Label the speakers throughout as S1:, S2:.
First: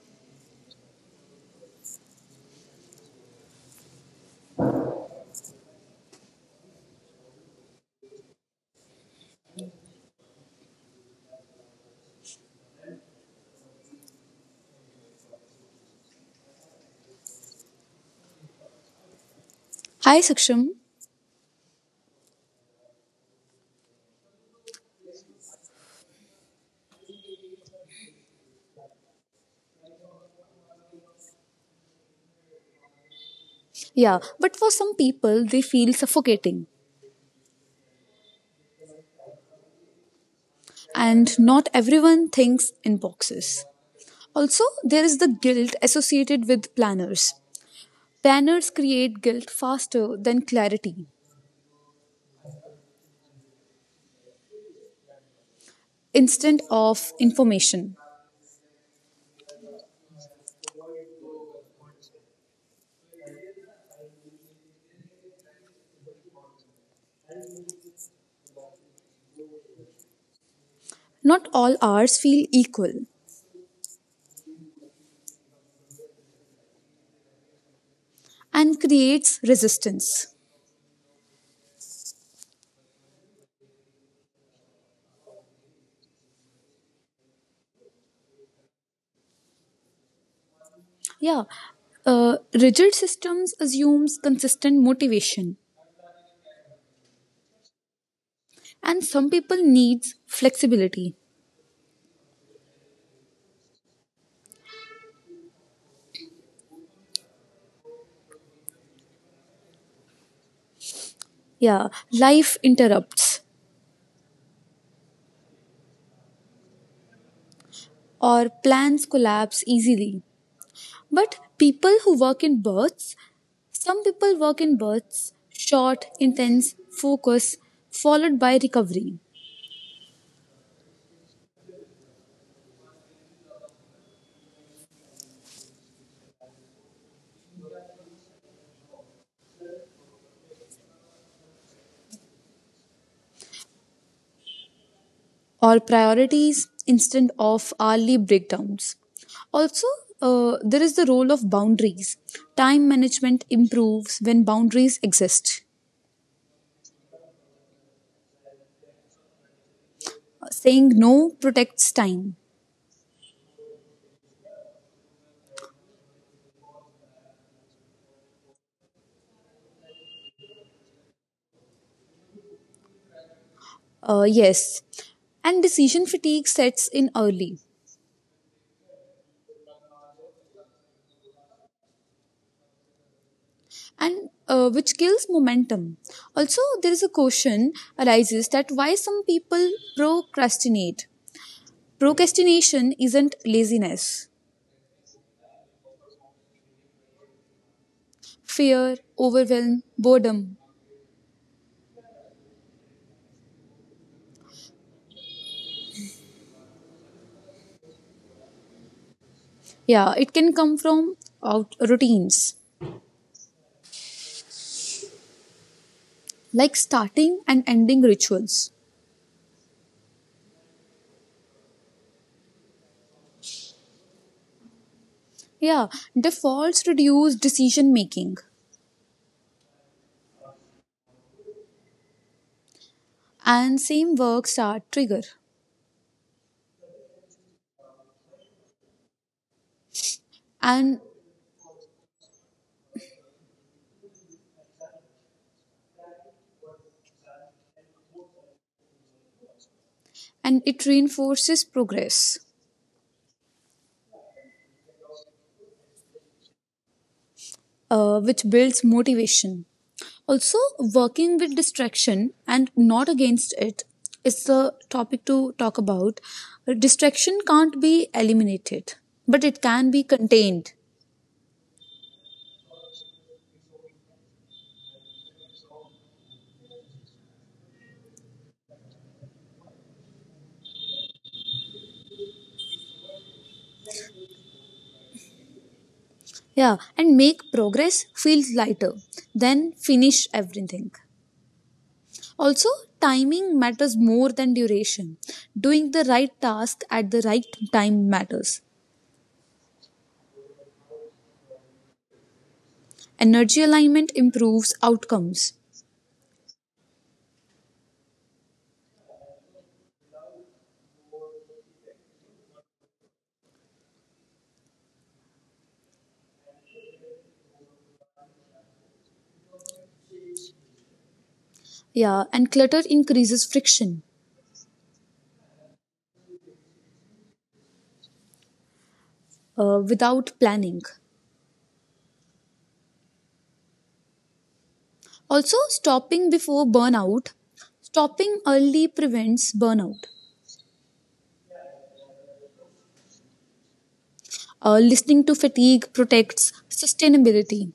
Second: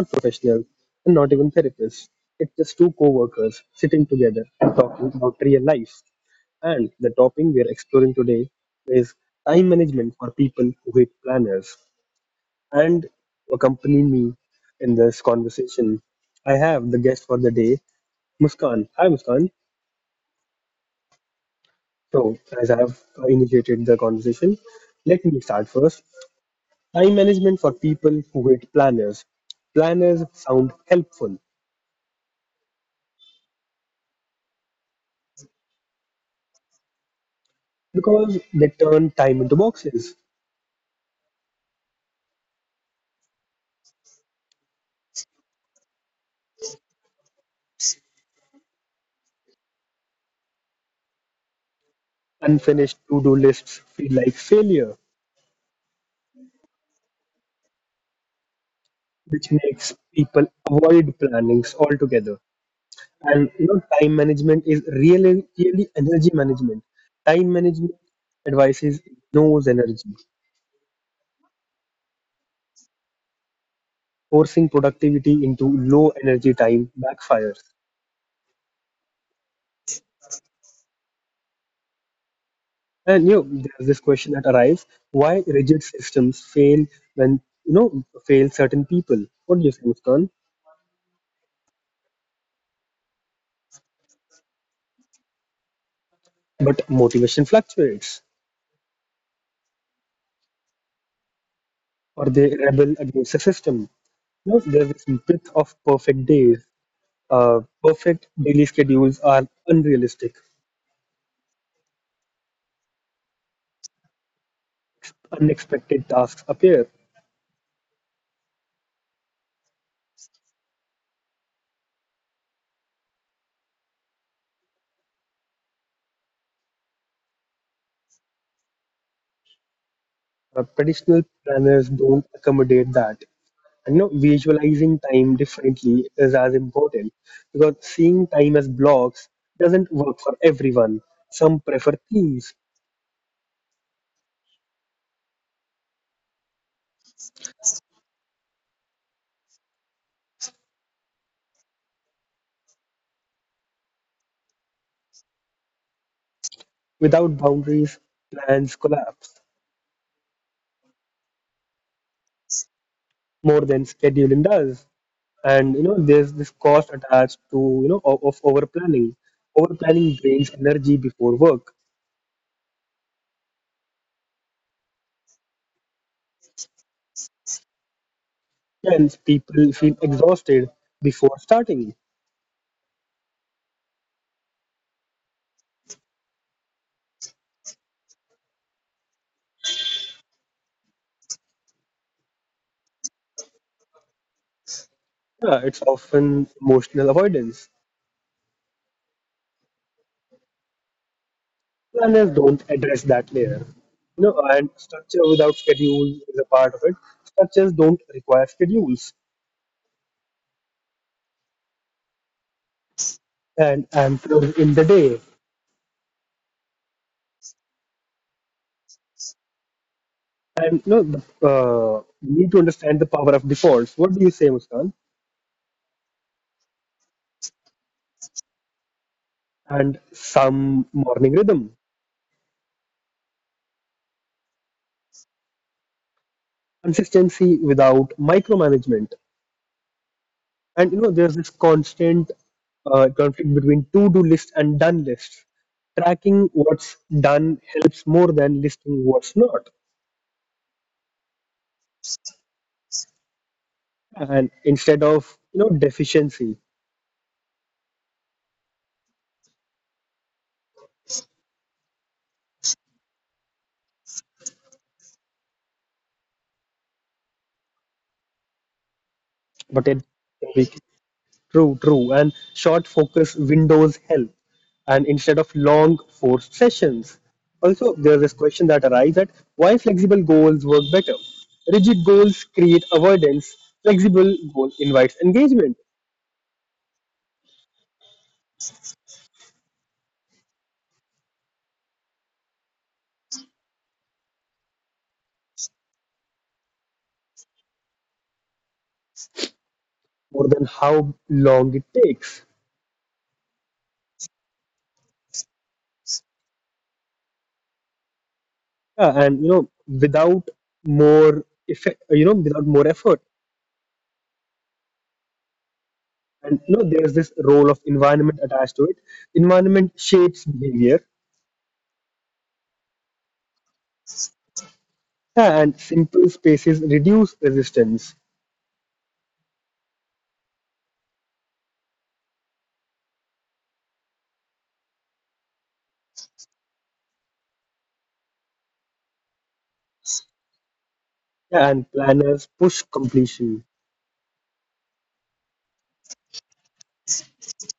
S1: not professionals, and not even therapists. It's just two co workers sitting together and talking about real life. And the topic we are exploring today is time management for people who hate planners. And to accompany me in this conversation, I have the guest for the day, Muskan. Hi, Muskan.
S2: Hi, Saksham.
S1: So, as I've initiated the conversation, let me start first. Time management for people who hate planners. Planners sound helpful
S2: Yeah, but for some people, they feel suffocating,
S1: because they turn time into boxes.
S2: and not everyone thinks in boxes. Also, there is the guilt associated with planners. Planners create guilt faster than clarity,
S1: Unfinished to do lists feel like failure,
S2: instant of information.
S1: which makes people avoid plannings altogether. And time management is really, really energy management. Time management advises ignores energy.
S2: Not all hours feel equal
S1: Forcing productivity into low energy time backfires.
S2: and creates resistance.
S1: And there's this question that arrives: why rigid systems fail when fail certain people? What do you think, Muskan?
S2: Yeah, rigid systems assumes consistent motivation,
S1: But motivation fluctuates,
S2: and some people needs flexibility.
S1: or they rebel against the system. There's this myth of perfect days. Perfect daily schedules are unrealistic.
S2: Yeah, life interrupts
S1: Unexpected tasks appear.
S2: or plans collapse easily. But people who work in bursts, some people work in bursts, short, intense focus, followed by recovery,
S1: Traditional planners don't accommodate that. And, visualizing time differently is as important because seeing time as blocks doesn't work for everyone. Some prefer themes.
S2: or priorities instead of hourly breakdowns. Also, there is the role of boundaries. Time management improves when boundaries exist.
S1: Without boundaries, plans collapse
S2: Saying no protects time.
S1: more than scheduling does. And there's this cost attached to you know of over planning. Over planning drains energy before work,
S2: Yes. And decision fatigue sets in early.
S1: and people feel exhausted before starting.
S2: And which kills momentum. Also, there is a question arises that why some people procrastinate. Procrastination isn't laziness,
S1: Yeah, it's often emotional avoidance.
S2: fear, overwhelm, boredom.
S1: Planners don't address that layer. And structure without schedule is a part of it. Structures don't require schedules
S2: Yeah, it can come from out routines
S1: and anchors in the day.
S2: like starting and ending rituals.
S1: And we need to understand the power of defaults. What do you say, Muskan?
S2: Yeah, defaults reduce decision making,
S1: And some morning rhythm,
S2: and same works are trigger,
S1: consistency without micromanagement. And
S2: and
S1: there's this constant conflict between to-do list and done lists. Tracking what's done helps more than listing what's not,
S2: and it reinforces progress.
S1: and instead of deficiency.
S2: Which builds motivation. Also, working with distraction and not against it is the topic to talk about. Distraction can't be eliminated, but it
S1: But
S2: can
S1: it
S2: be contained.
S1: True, true, and short focus windows help, and instead of long forced sessions. Also, there's this question that arises, that why flexible goals work better. Rigid goals create avoidance; flexible goal invites engagement
S2: Yeah, and make progress feel lighter than finish everything. Also, timing matters more than duration. Doing the right task at the right time matters.
S1: more than how long it takes.
S2: Energy alignment improves outcomes.
S1: Yeah, and without more effect, without more effort. And there's this role of environment attached to it. Environment shapes behavior.
S2: Yeah, and clutter increases friction.
S1: Yeah, and simple spaces reduce resistance.
S2: Without planning. Also, stopping before burnout. Stopping early prevents burnout.
S1: Yeah, and planners push completion,
S2: Listening to fatigue protects sustainability.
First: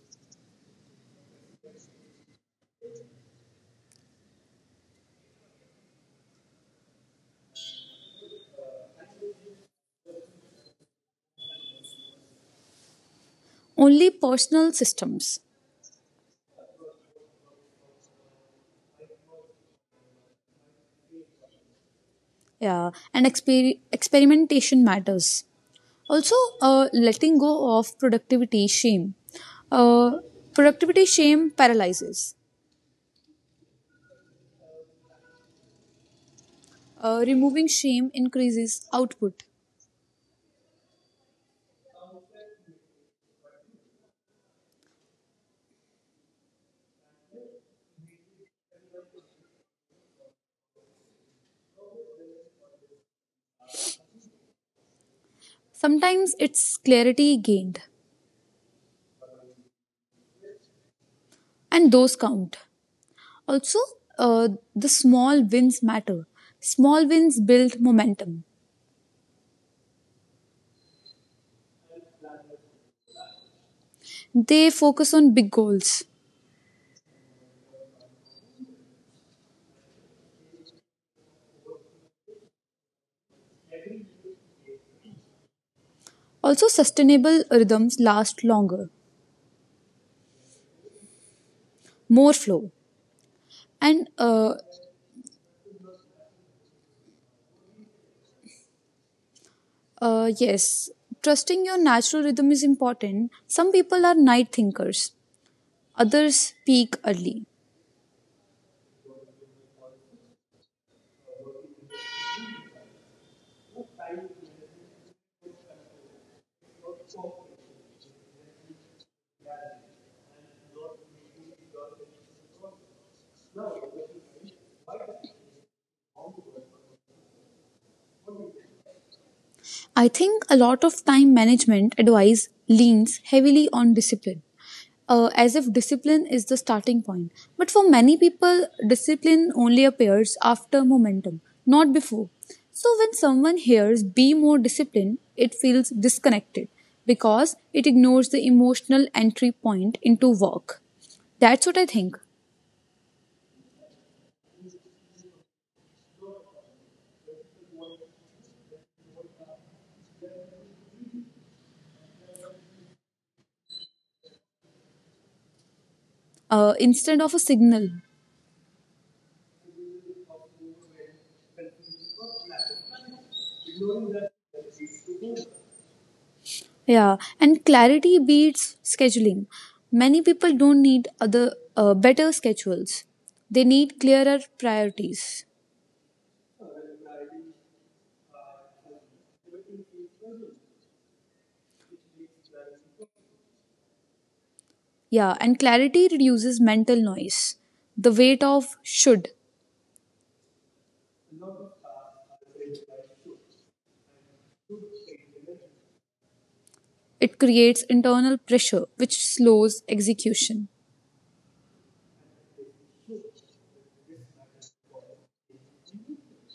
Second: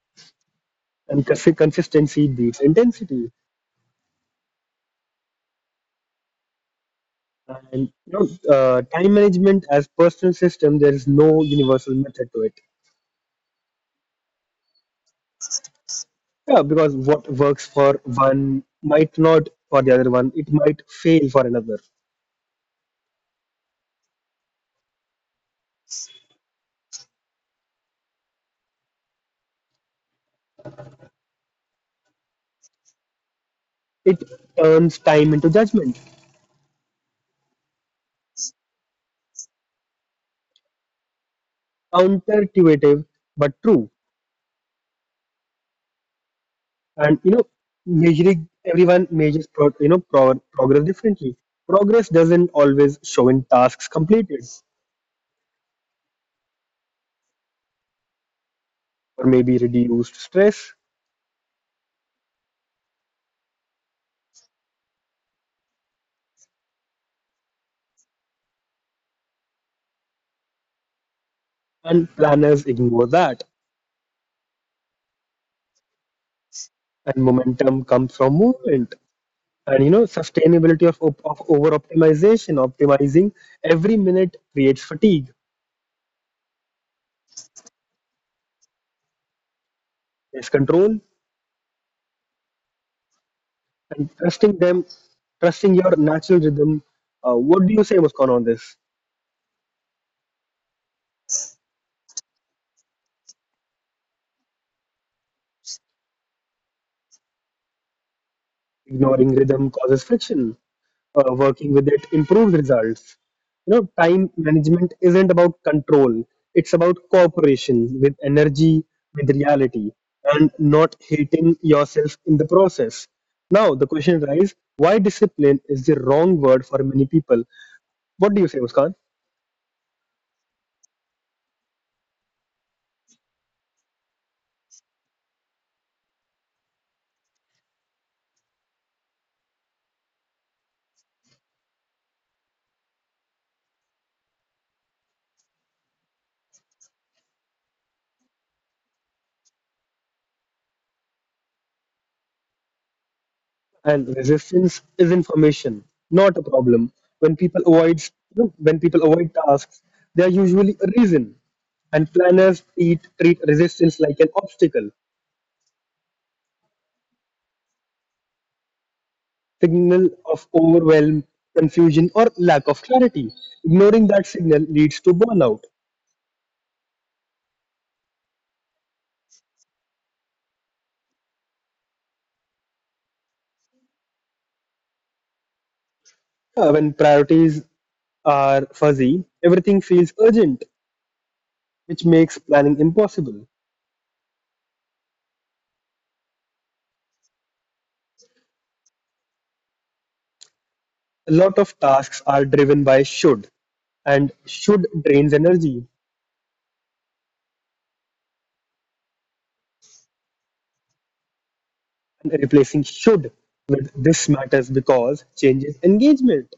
S1: and consistency beats intensity. And time management as personal system, there is no universal method to it.
S2: Only personal systems
S1: Yeah, because what works for one might not for the other one, it might fail for another.
S2: yeah, and experimentation matters. Also, letting go of productivity shame. Uh, Productivity shame paralyzes.
S1: It turns time into judgment.
S2: Removing shame increases output.
S1: Counterintuitive, but true. And measuring, everyone measures progress differently. Progress doesn't always show in tasks completed,
S2: Sometimes it's clarity gained,
S1: or maybe reduced stress.
S2: and those count. Also, uh, the small wins matter. Small wins build momentum.
S1: And planners ignore that,
S2: They focus on big goals.
S1: and momentum comes from movement. And sustainability of, of over optimization. Optimizing every minute creates fatigue.
S2: Also, sustainable rhythms last longer,
S1: Less control.
S2: more flow.
S1: And
S2: And
S1: trusting your natural rhythm, what do you say, Muskan, on this?
S2: Yes, trusting your natural rhythm is important. Some people are night thinkers, others peak early.
S1: Ignoring rhythm causes friction. Working with it improves results. Time management isn't about control. It's about cooperation with energy, with reality, and not hating yourself in the process. Now the question arises, why discipline is the wrong word for many people. What do you say, Muskan?
S2: I think a lot of time management advice leans heavily on discipline, as if discipline is the starting point. But for many people, discipline only appears after momentum, not before. So when someone hears be more disciplined, it feels disconnected because it ignores the emotional entry point into work. That's what I think.
S1: And resistance is information, not a problem. When people avoid you know, when people avoid tasks, they are usually a reason. And planners treat resistance like an obstacle,
S2: Instead of a signal.
S1: signal of overwhelm, confusion, or lack of clarity. Ignoring that signal leads to burnout.
S2: Yeah, and clarity beats scheduling. Many people don't need other better schedules. They need clearer priorities.
S1: When priorities are fuzzy, everything feels urgent, which makes planning impossible.
S2: Yeah, and clarity reduces mental noise. The weight of should.
S1: A lot of tasks are driven by should, and should drains energy,
S2: It creates internal pressure which slows execution.
S1: and replacing should with this matters because changes engagement.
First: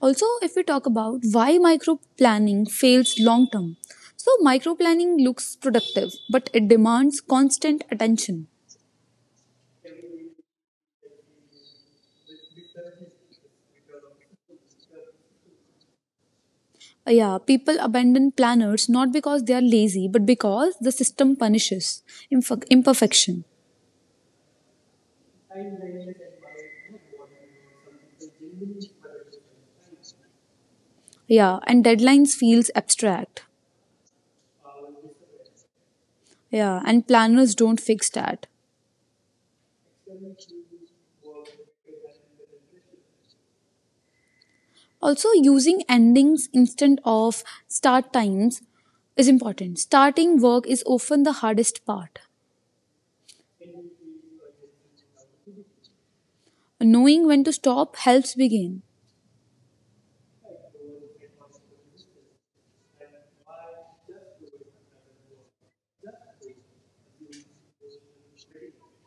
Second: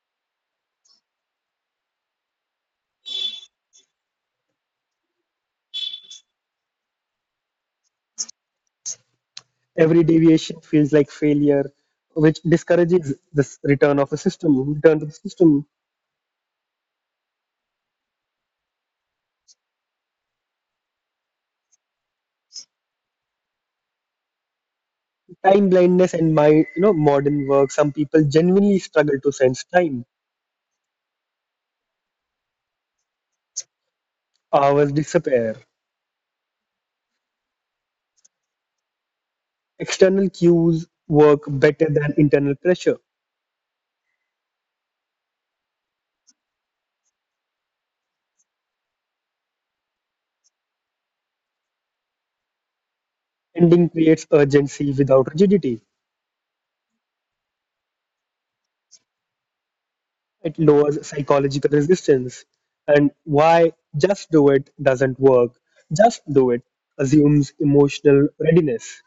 S2: Also, if we talk about why micro planning fails long term. So micro planning looks productive, but it demands constant attention.
S1: Every deviation feels like failure, which discourages this return of a system, return to the system.
S2: Yeah, people abandon planners not because they are lazy, but because the system punishes imperfection.
S1: Time blindness and my you know modern work, some people genuinely struggle to sense time.
S2: Yeah, and deadlines feels abstract.
S1: Hours disappear.
S2: Yeah, and planners don't fix that.
S1: External cues work better than internal pressure.
S2: Also, using endings instead of start times is important. Starting work is often the hardest part.
S1: Ending creates urgency without rigidity.
S2: Knowing when to stop helps begin.
S1: It lowers psychological resistance. And why just do it doesn't work. Just do it assumes emotional readiness.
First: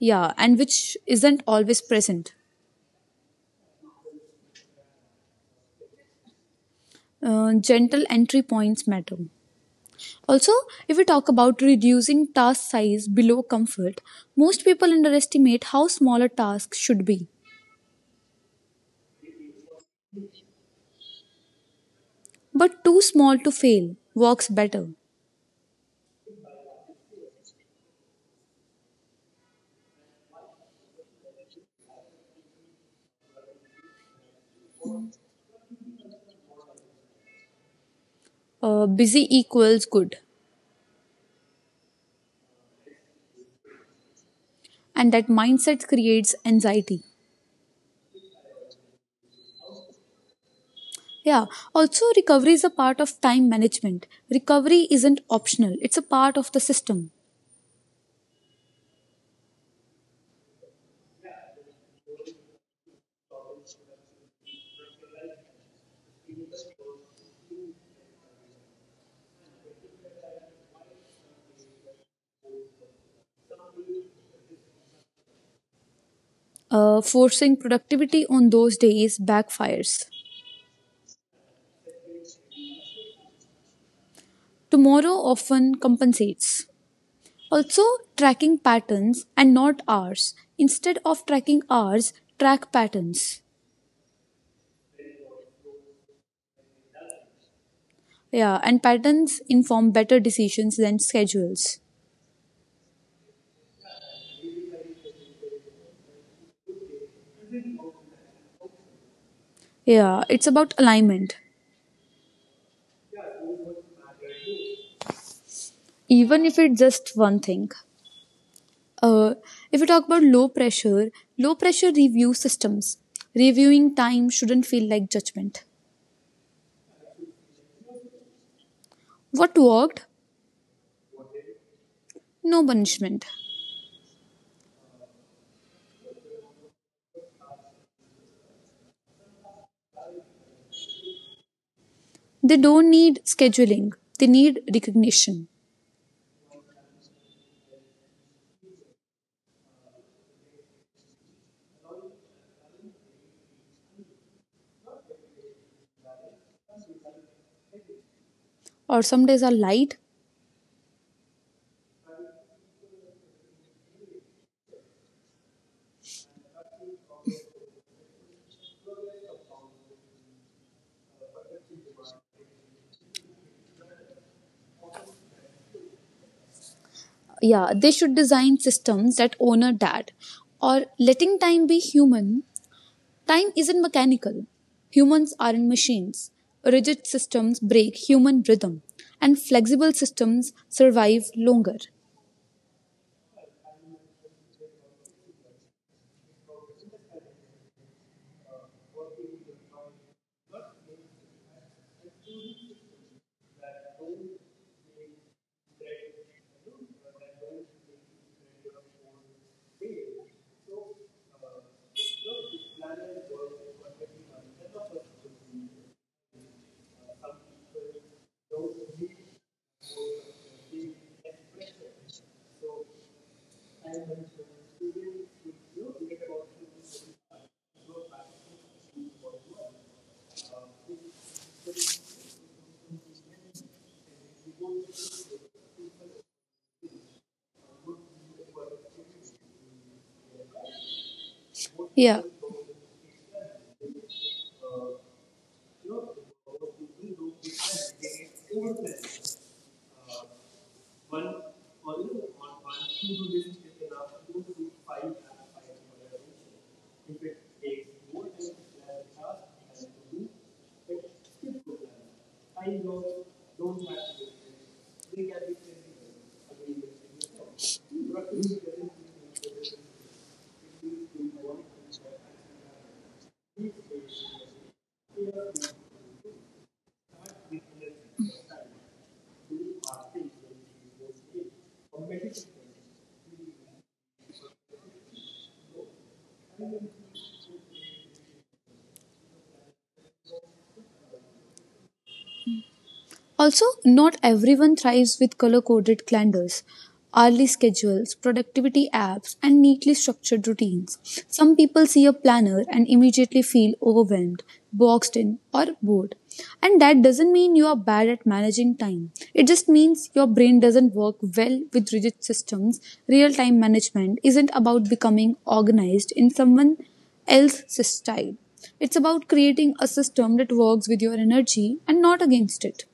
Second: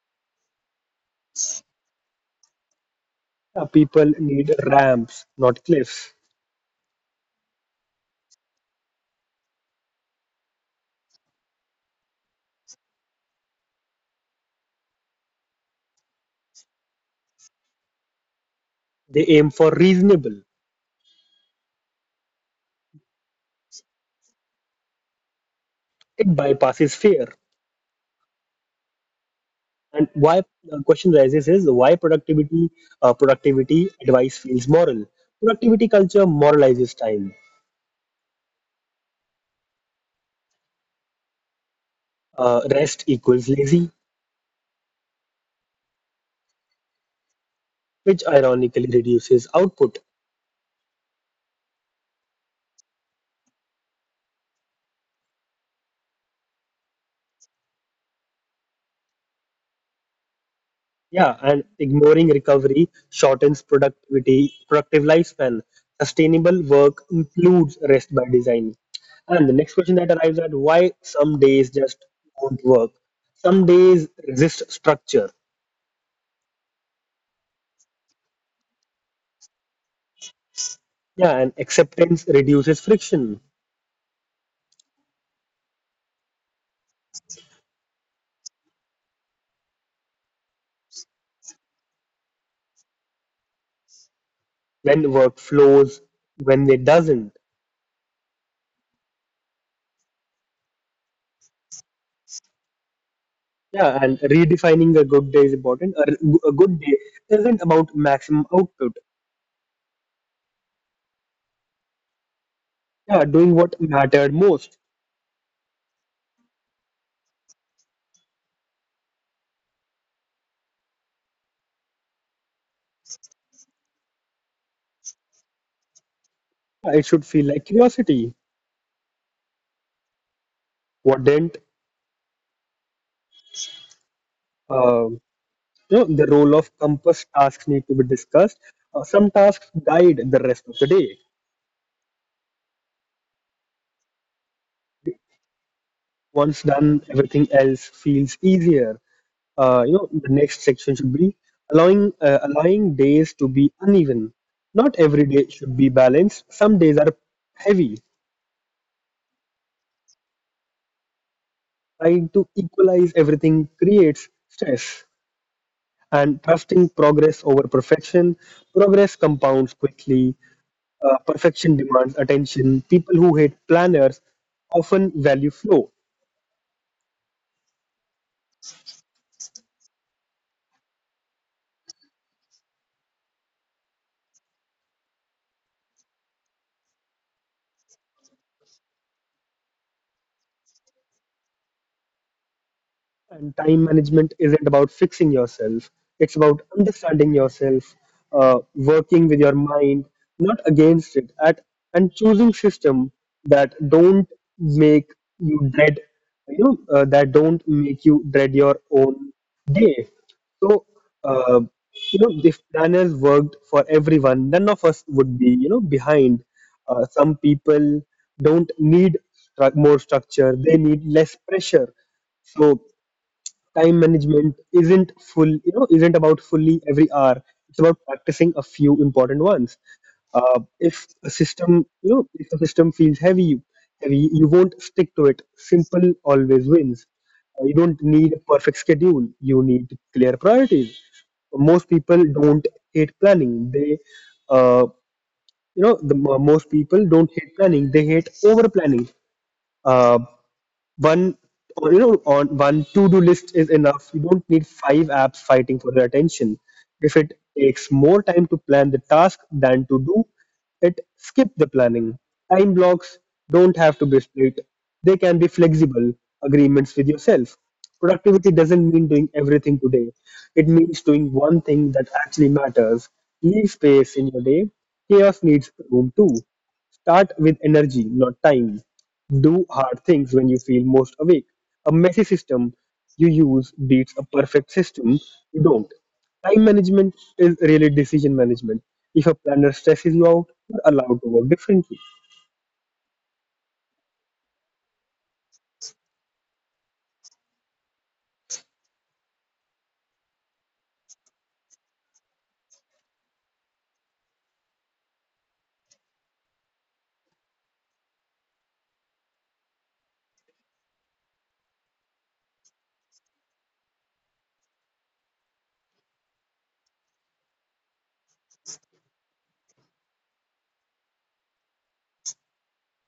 S2: Yeah, and which isn't always present.
S1: People need ramps, not cliffs.
S2: Gentle entry points matter. Also, if we talk about reducing task size below comfort, most people underestimate how small a task should be.
S1: They aim for reasonable.
S2: But too small to fail works better.
S1: It bypasses fear. And why the question rises is why productivity, productivity advice feels moral. Productivity culture moralizes time.
S2: Busy equals good.
S1: Rest equals lazy,
S2: And that mindset creates anxiety.
S1: which ironically reduces output.
S2: Yeah, also, recovery is a part of time management. Recovery isn't optional, it's a part of the system.
S1: Yeah, and ignoring recovery shortens productivity productive lifespan. Sustainable work includes rest by design. And the next question that arrives at why some days just won't work. Some days resist structure.
S2: Forcing productivity on those days backfires.
S1: Yeah, and acceptance reduces friction.
S2: Tomorrow often compensates. Also tracking patterns and not hours. Instead of tracking hours, track patterns.
S1: When work flows, when it doesn't.
S2: Yeah, and patterns inform better decisions than schedules.
S1: Yeah, and redefining a good day is important. A good day isn't about maximum output.
S2: Yeah, it's about alignment,
S1: Yeah, doing what mattered most.
S2: even if it's just one thing. Uh, if we talk about low pressure review systems. Reviewing time shouldn't feel like judgment.
S1: Yeah, it should feel like curiosity.
S2: What worked?
S1: What didn't?
S2: No punishment.
S1: Um the role of compass tasks need to be discussed. Some tasks guide the rest of the day.
S2: They don't need scheduling, they need recognition.
S1: Once done, everything else feels easier. The next section should be allowing days to be uneven. Not every day should be balanced, some days are heavy.
S2: Or some days are light,
S1: Trying to equalize everything creates stress. And trusting progress over perfection, progress compounds quickly. Perfection demands attention. People who hate planners often value flow.
S2: yeah they should design systems that honor that, or letting time be human. Time isn't mechanical, humans aren't machines. Rigid systems break human rhythm and flexible systems survive longer.
S1: And time management isn't about fixing yourself, it's about understanding yourself. Working with your mind, not against it at. And choosing system that don't make you dread, that don't make you dread your own day. So uh, if planners worked for everyone, none of us would be behind. Some people don't need more structure, they need less pressure. So time management isn't isn't about fully every hour. It's about practicing a few important ones. If a system, if a system feels heavy, heavy, you won't stick to it. Simple always wins. You don't need a perfect schedule. You need clear priorities. Most people
S2: Yeah.
S1: don't hate planning. They, uh, you know, the mo- Most people don't hate planning. They hate over planning. One, One to-do list is enough. You don't need five apps fighting for your attention. If it takes more time to plan the task than to do it, skip the planning. Time blocks don't have to be split. They can be flexible agreements with yourself. Productivity doesn't mean doing everything today. It means doing one thing that actually matters. Leave space in your day. Chaos needs room too. Start with energy, not time. Do hard things when you feel most awake. A messy system you use beats a perfect system you don't. Time management is really decision management. If a planner stresses you out, you're allowed to work differently.
S2: Also, not everyone thrives with color coded calendars, hourly schedules, productivity apps, and neatly structured routines. Some people see a planner and immediately feel overwhelmed, boxed in, or bored. And that doesn't mean you are bad at managing time. It just means your brain doesn't work well with rigid systems. Real time management isn't about becoming organized in someone else's style. It's about creating a system that works with your energy and not against it.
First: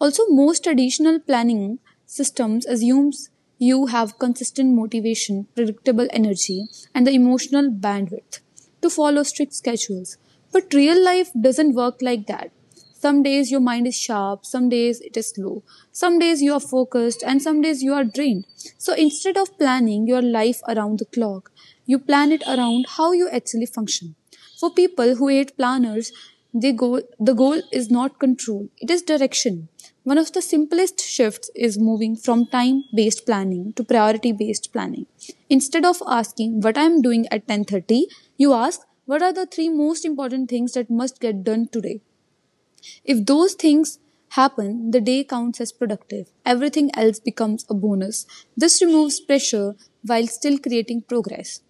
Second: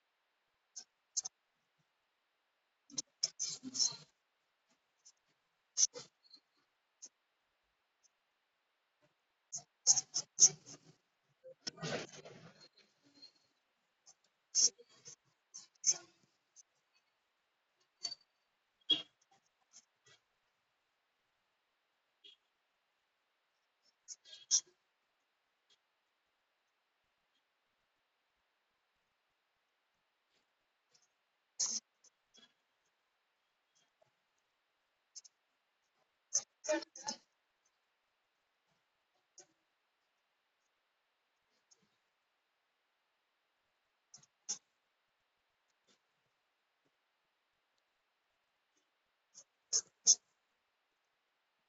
S2: Also, most traditional planning systems assumes you have consistent motivation, predictable energy, and the emotional bandwidth to follow strict schedules. But real life doesn't work like that. Some days your mind is sharp, some days it is slow, some days you are focused, and some days you are drained. So instead of planning your life around the clock, you plan it around how you actually function. For people who hate planners, the goal is not control, it is direction. One of the simplest shifts is moving from time based planning to priority based planning. Instead of asking what I am doing at 10:30, you ask what are the three most important things that must get done today. If those things happen, the day counts as productive. Everything else becomes a bonus. This removes pressure while still creating progress.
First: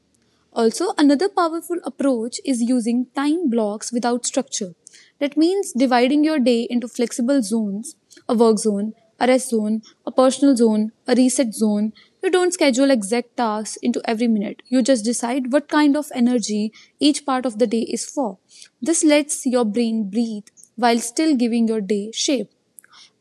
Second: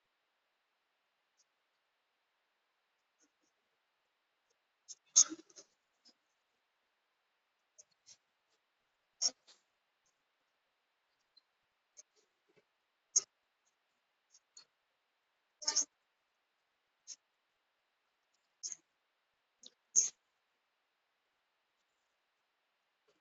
S2: Also, another powerful approach is using time blocks without structure. That means dividing your day into flexible zones, a work zone, a rest zone, a personal zone, a reset zone. You don't schedule exact tasks into every minute. You just decide what kind of energy each part of the day is for. This lets your brain breathe while still giving your day shape.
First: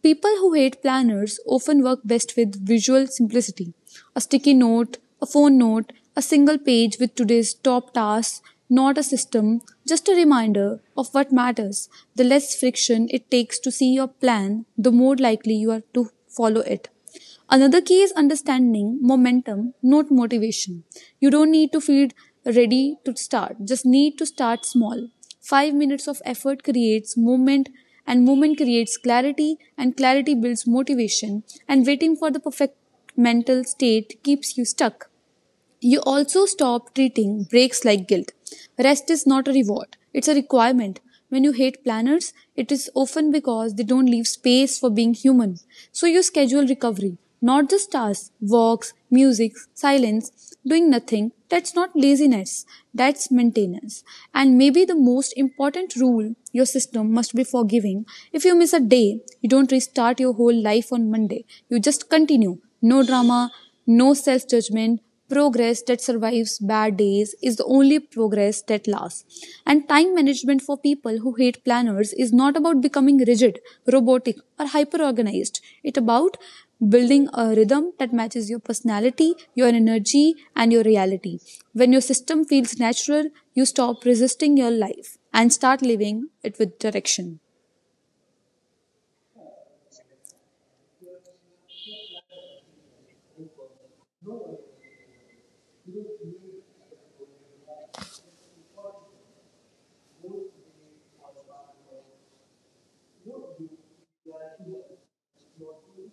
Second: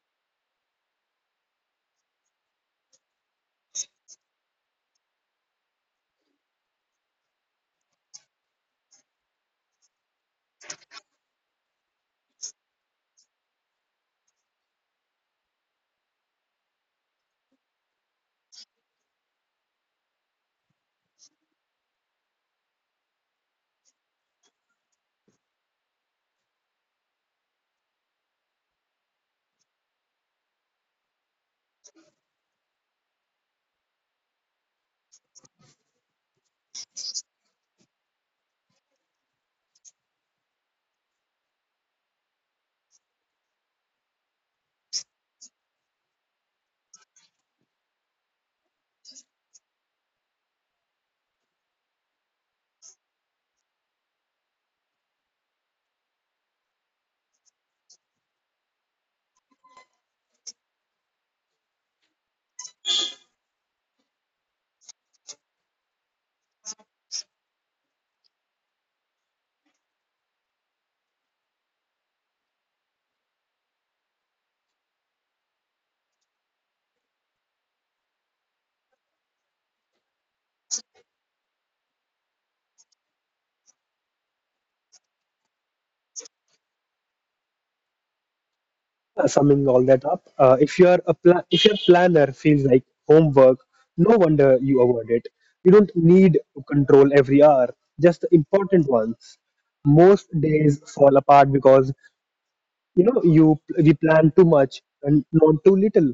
S2: People who hate planners often work best with visual simplicity, a sticky note, a phone note, a single page with today's top tasks, not a system, just a reminder of what matters. The less friction it takes to see your plan, the more likely you are to follow it. Another key is understanding momentum, not motivation. You don't need to feel ready to start, just need to start small. 5 minutes of effort creates movement, and movement creates clarity, and clarity builds motivation, and waiting for the perfect mental state keeps you stuck. You also stop treating breaks like guilt. Rest is not a reward, it's a requirement. When you hate planners, it is often because they don't leave space for being human. So you schedule recovery, not just tasks, walks, music, silence, doing nothing. That's not laziness, that's maintenance. And maybe the most important rule, your system must be forgiving. If you miss a day, you don't restart your whole life on Monday. You just continue. No drama, no self judgment. Progress that survives bad days is the only progress that lasts. And time management for people who hate planners is not about becoming rigid, robotic, or hyper organized. It's about building a rhythm that matches your personality, your energy, and your reality. When your system feels natural, you stop resisting your life and start living it with direction.
S1: Summing all that up, if your planner feels like homework, no wonder you avoid it. You don't need to control every hour, just the important ones. Most days fall apart because you know you we plan too much and not too little.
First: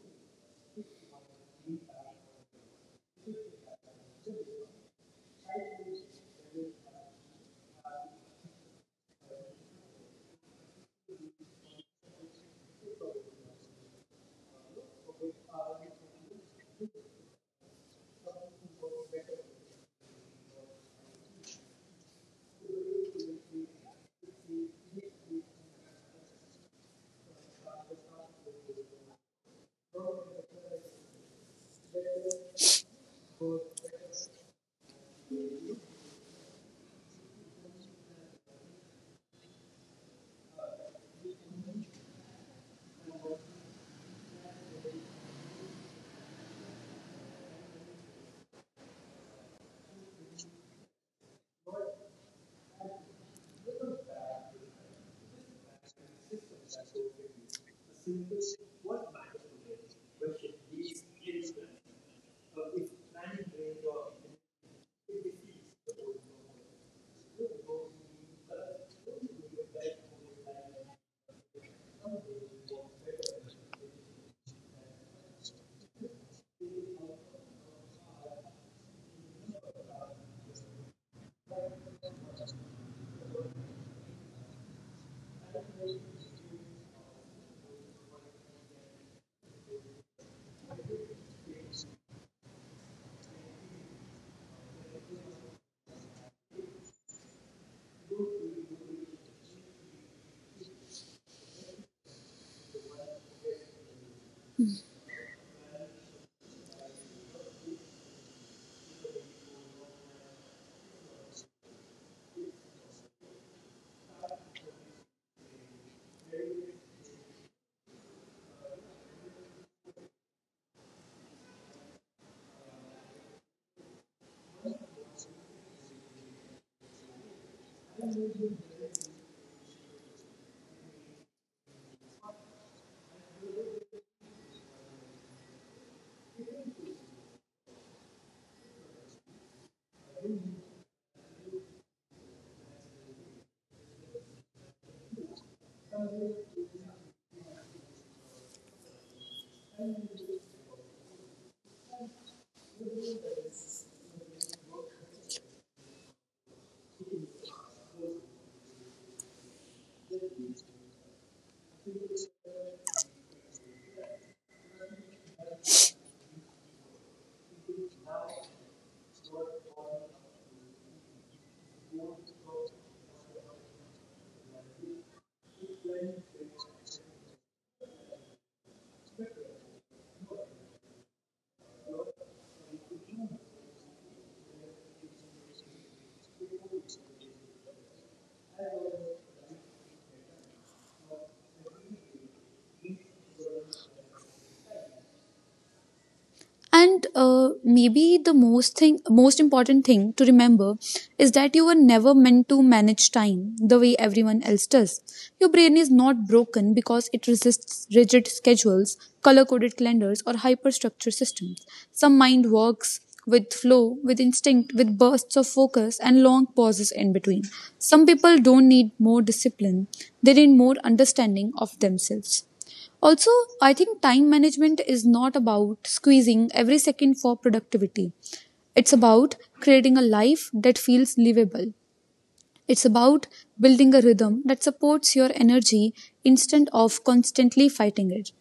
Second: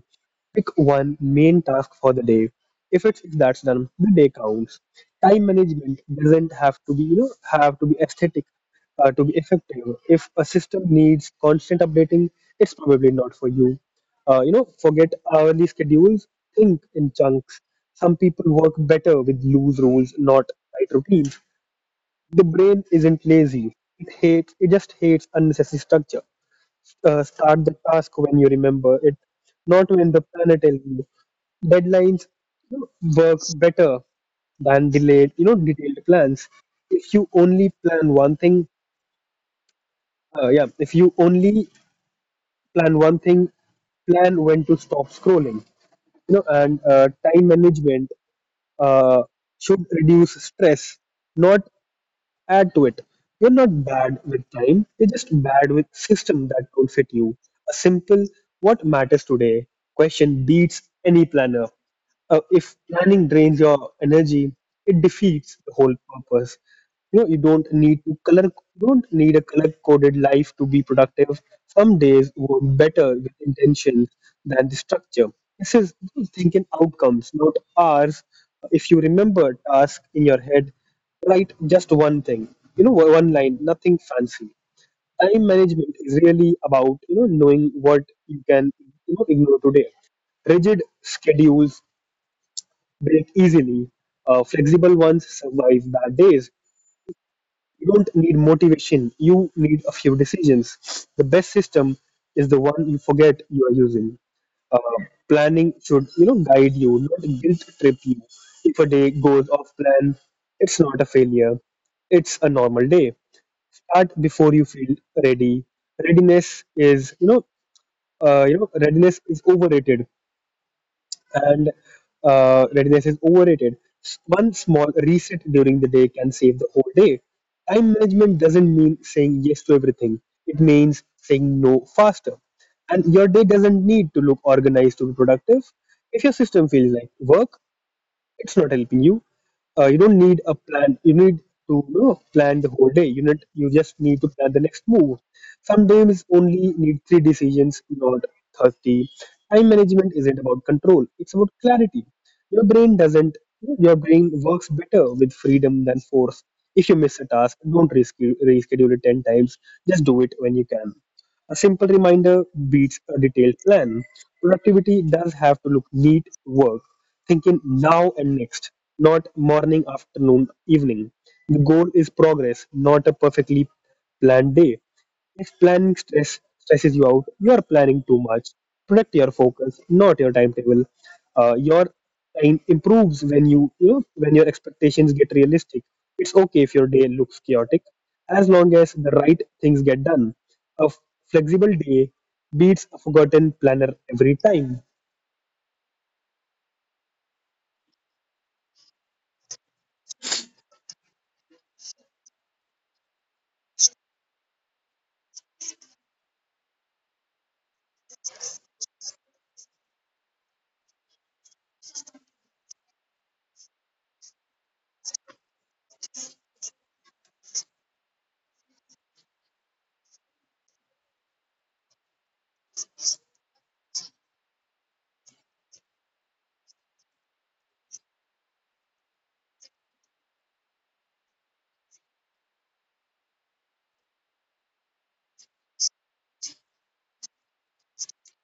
S1: Pick one main task for the day, if it's that's done, the day counts. Time management doesn't have to be, have to be, aesthetic to be effective. If a system needs constant updating, it's probably not for you. You know Forget hourly schedules, think in chunks. Some people work better with loose rules, not tight routines. The brain isn't lazy, it hates it just hates unnecessary structure. Start the task when you remember it, not when the planner tells you. Deadlines work better than detailed plans. If you only plan one thing, yeah, If you only plan one thing, plan when to stop scrolling. You know, and Time management uh, should reduce stress, not add to it. You're not bad with time, you're just bad with system that don't fit you. A simple what matters today question beats any planner. If planning drains your energy, it defeats the whole purpose. You don't need a color coded life to be productive. Some days work better with intention than the structure. This is thinking outcomes, not hours. If you remember a task in your head, write just one thing, one line, nothing fancy. Time management is really about, knowing what you can, ignore today. Rigid schedules break easily. Flexible ones survive bad days. You don't need motivation, you need a few decisions. The best system is the one you forget you are using. Uh, Planning should, guide you, not guilt trip you. If a day goes off plan, it's not a failure. It's a normal day. Start before you feel ready. Readiness is, you know, Readiness is overrated and readiness is overrated. One small reset during the day can save the whole day. Time management doesn't mean saying yes to everything, it means saying no faster. And your day doesn't need to look organized to be productive. If your system feels like work, it's not helping you. You don't need a plan, you need to plan the whole day. You need, you just need to plan the next move. Sometimes only need three decisions, not 30. Time management isn't about control, it's about clarity. Your brain doesn't Your brain works better with freedom than force. If you miss a task, don't reschedule it 10 times, just do it when you can. A simple reminder beats a detailed plan. Productivity does have to look neat work, thinking now and next, not morning, afternoon, evening. The goal is progress, not a perfectly planned day. If planning stress stresses you out, you are planning too much. Protect your focus, not your timetable. Your time improves when you, when your expectations get realistic. It's okay if your day looks chaotic, as long as the right things get done. A flexible day beats a forgotten planner every time.
S2: And maybe the most thing most important thing to remember is that you were never meant to manage time the way everyone else does. Your brain is not broken because it resists rigid schedules, color coded calendars, or hyperstructured systems. Some mind works with flow, with instinct, with bursts of focus and long pauses in between. Some people don't need more discipline, they need more understanding of themselves. Also, I think time management is not about squeezing every second for productivity. It's about creating a life that feels livable. It's about building a rhythm that supports your energy instead of constantly fighting it.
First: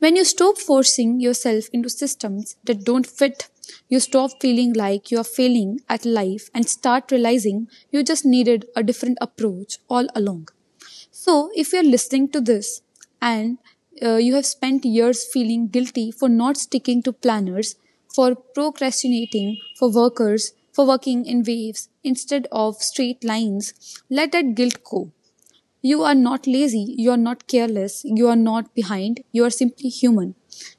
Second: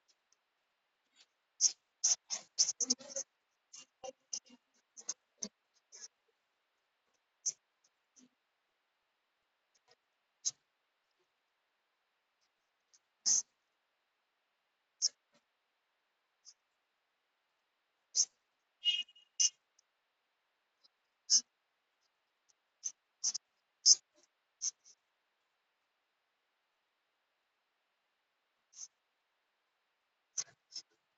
S2: When you stop forcing yourself into systems that don't fit, you stop feeling like you are failing at life and start realizing you just needed a different approach all along. So, if you're listening to this and you have spent years feeling guilty for not sticking to planners, for procrastinating, for working in waves instead of straight lines, let that guilt go. You are not lazy, you are not careless, you are not behind, you are simply human.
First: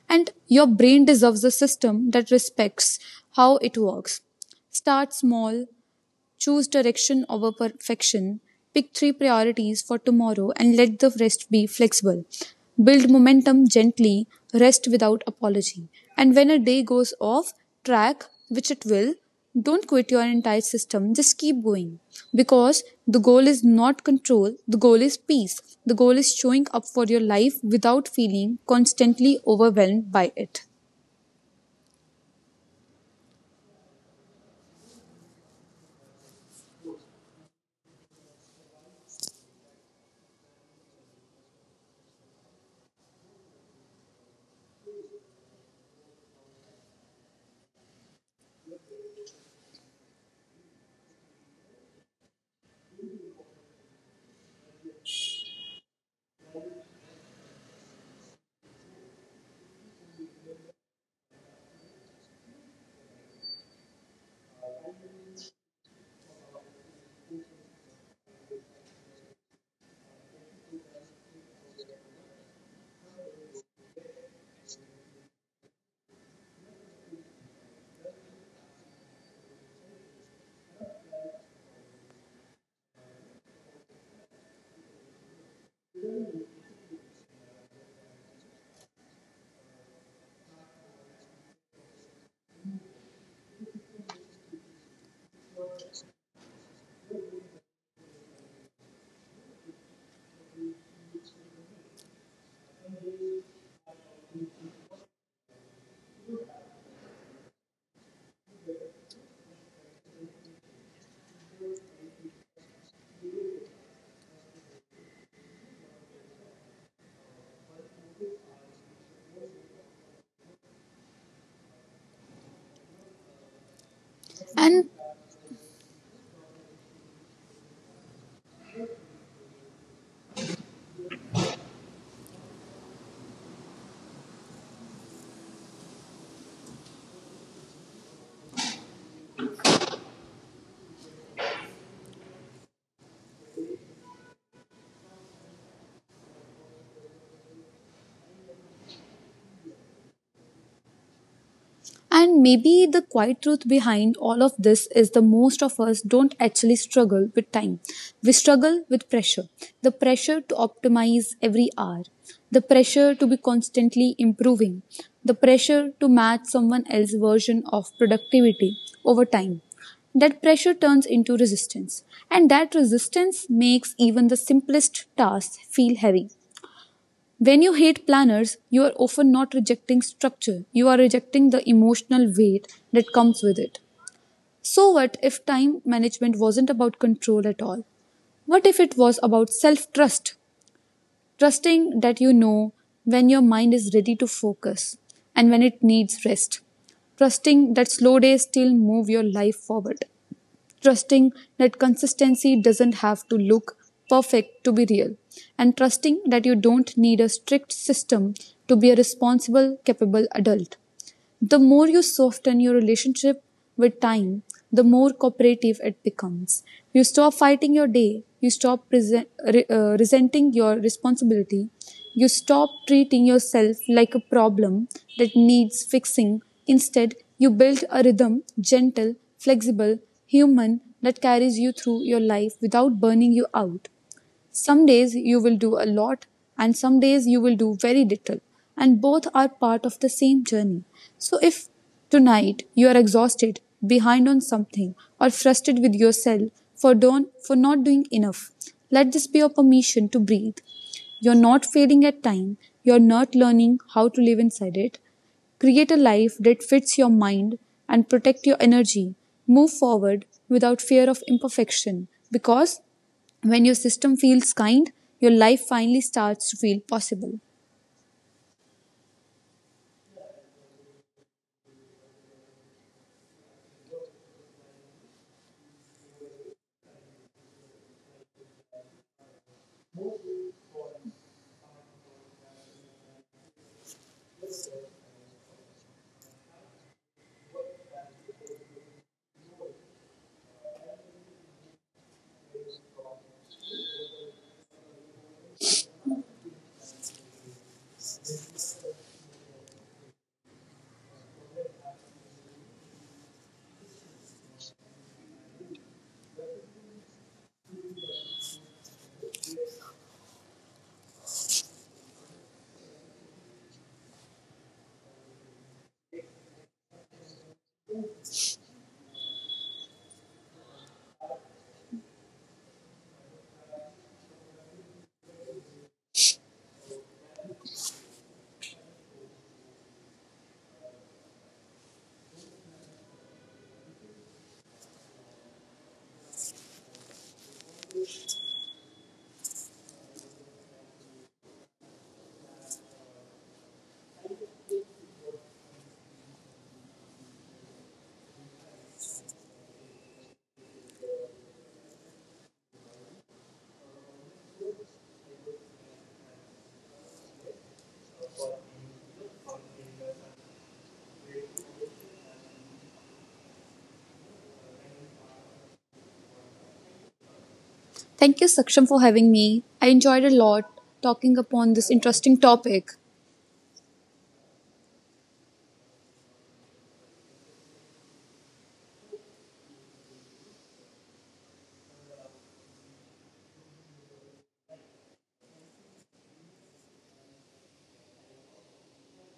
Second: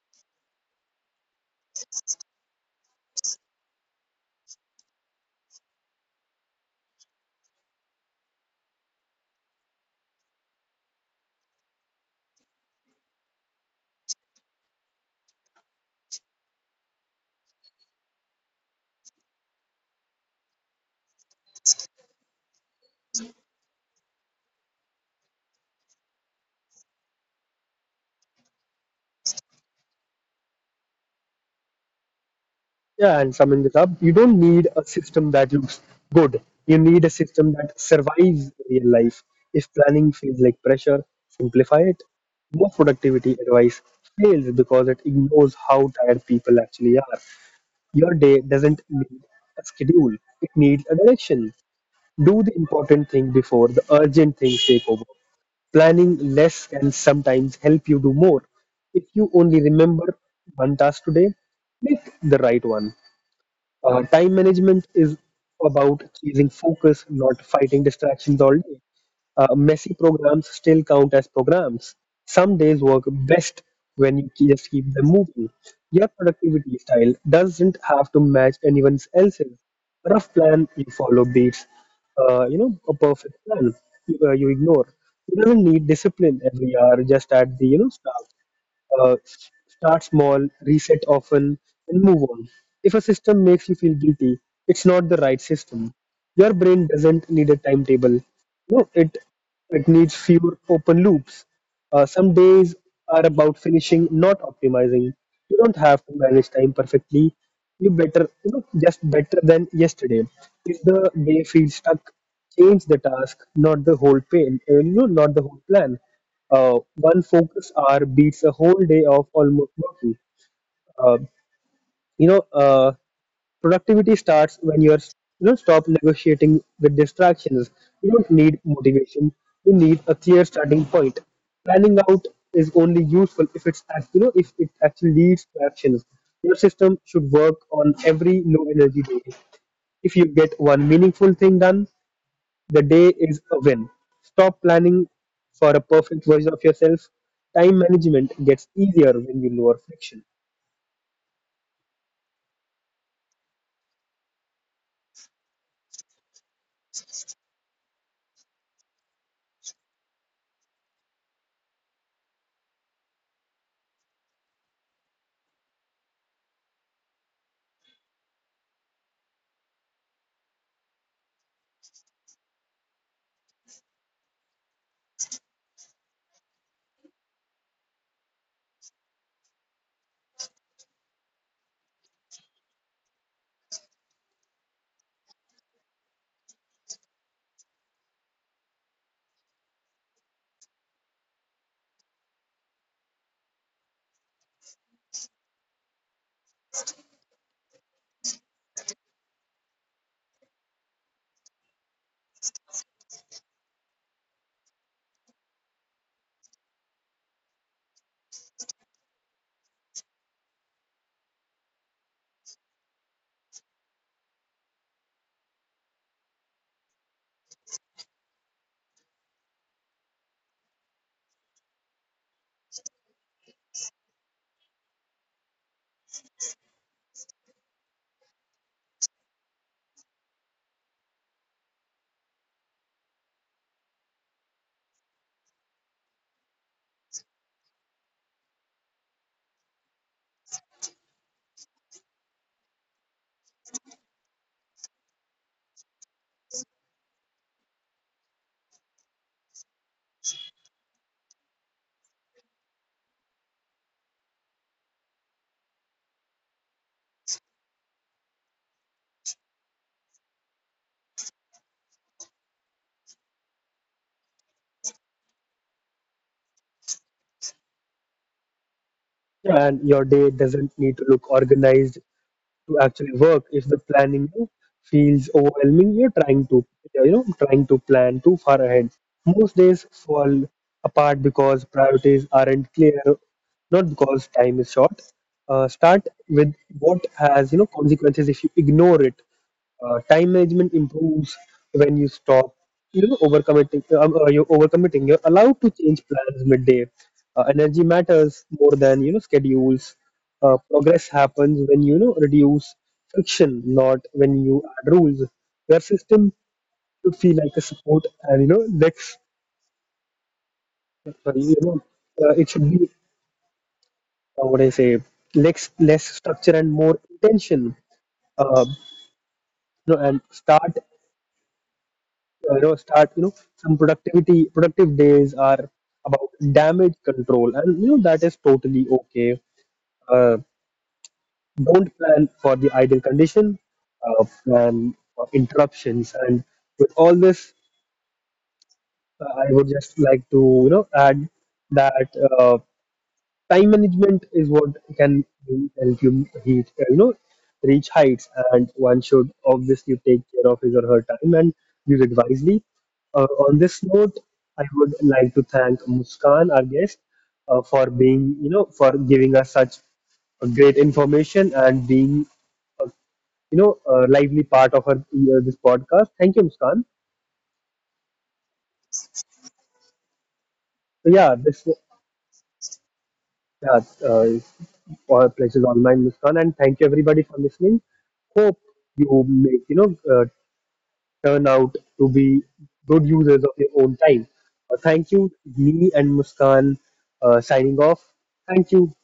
S2: And your brain deserves a system that respects how it works. Start small. Choose direction over perfection. Pick three priorities for tomorrow and let the rest be flexible. Build momentum gently, rest without apology. And when a day goes off track, which it will, don't quit your entire system, just keep going. Because the goal is not control, the goal is peace. The goal is showing up for your life without feeling constantly overwhelmed by it.
S1: Yeah, and summing this up, you don't need a system that looks good. You need a system that survives real life. If planning feels like pressure, simplify it. Most productivity advice fails because it ignores how tired people actually are. Your day doesn't need a schedule, it needs a direction. Do the important thing before the urgent things take over. Planning less can sometimes help you do more. If you only remember one task today, pick the right one. Time management is about chasing focus, not fighting distractions all day. Messy programs still count as programs. Some days work best when you just keep them moving. Your productivity style doesn't have to match anyone else's. A rough plan you follow beats, a perfect plan you, you ignore. You don't need discipline every hour, just at the start. uh, s- Start small, reset often, and move on. If a system makes you feel guilty, it's not the right system. Your brain doesn't need a timetable. No, it needs fewer open loops. Some days are about finishing, not optimizing. You don't have to manage time perfectly. You better, just better than yesterday. If the day feels stuck, change the task, not the whole plan. One focus hour beats a whole day of almost nothing. Uh, you know, uh, Productivity starts
S2: And
S1: when you are, stop negotiating with distractions. You don't need motivation. You need a clear starting point. Planning out is only useful if it's act- you know if it actually leads to actions. Your system should work on every low energy day. If you get one meaningful thing done, the day is a win. Stop planning for a perfect version of yourself. Time management gets easier when you lower friction.
S2: And maybe the quiet truth behind all of this is the most of us don't actually struggle with time. We struggle with pressure. The pressure to optimize every hour. The pressure to be constantly improving. The pressure to match someone else's version of productivity over time. That pressure turns into resistance. And that resistance makes even the simplest tasks feel heavy. When you hate planners, you are often not rejecting structure, you are rejecting the emotional weight that comes with it. So, what if time management wasn't about control at all? What if it was about self trust? Trusting that you know when your mind is ready to focus and when it needs rest. Trusting that slow days still move your life forward, trusting that consistency doesn't have to look perfect to be real, and trusting that you don't need a strict system to be a responsible, capable adult. The more you soften your relationship with time, the more cooperative it becomes. You stop fighting your day, you stop resenting your responsibility, you stop treating yourself like a problem that needs fixing. Instead, you build a rhythm, gentle, flexible, human, that carries you through your life without burning you out. Some days you will do a lot, and some days you will do very little, and both are part of the same journey. So, if tonight you are exhausted, behind on something, or frustrated with yourself for not doing enough, let this be your permission to breathe. You're not failing at time, you're not learning how to live inside it. Create a life that fits your mind and protect your energy. Move forward without fear of imperfection because when your system feels kind, your life finally starts to feel possible.
S1: Yeah. And your day doesn't need to look organized to actually work. If the planning feels overwhelming, you're trying to plan too far ahead. Most days fall apart because priorities aren't clear, not because time is short. Start with what has, consequences, if you ignore it. Time management improves when you stop, overcommitting. You're overcommitting. You're allowed to change plans midday. Energy matters more than schedules. Progress happens when reduce friction, not when you add rules. Your system should feel like a support, and lex. Sorry, it should be, what I say, less structure and more intention. Uh, you know, and start. You know start you know some productivity productive days are about damage control, and that is totally okay. Uh, don't plan for the ideal condition, plan for interruptions. And with all this, I would just like to add that, uh, time management is what can really help you reach, reach heights. And one should obviously take care of his or her time and use it wisely. On this note, I would like to thank Muskan, our guest, for being, for giving us such a great information and being, a lively part of her, this podcast. Thank you, Muskan.
S2: Thank you, Saksham, for having me. I enjoyed a lot talking
S1: So yeah,
S2: upon this interesting topic.
S1: Yeah, uh, all places online, Muskan, and thank you everybody for listening. Hope you make turn out to be good users of your own time. Thank you, me and Muskan, signing off. Thank you.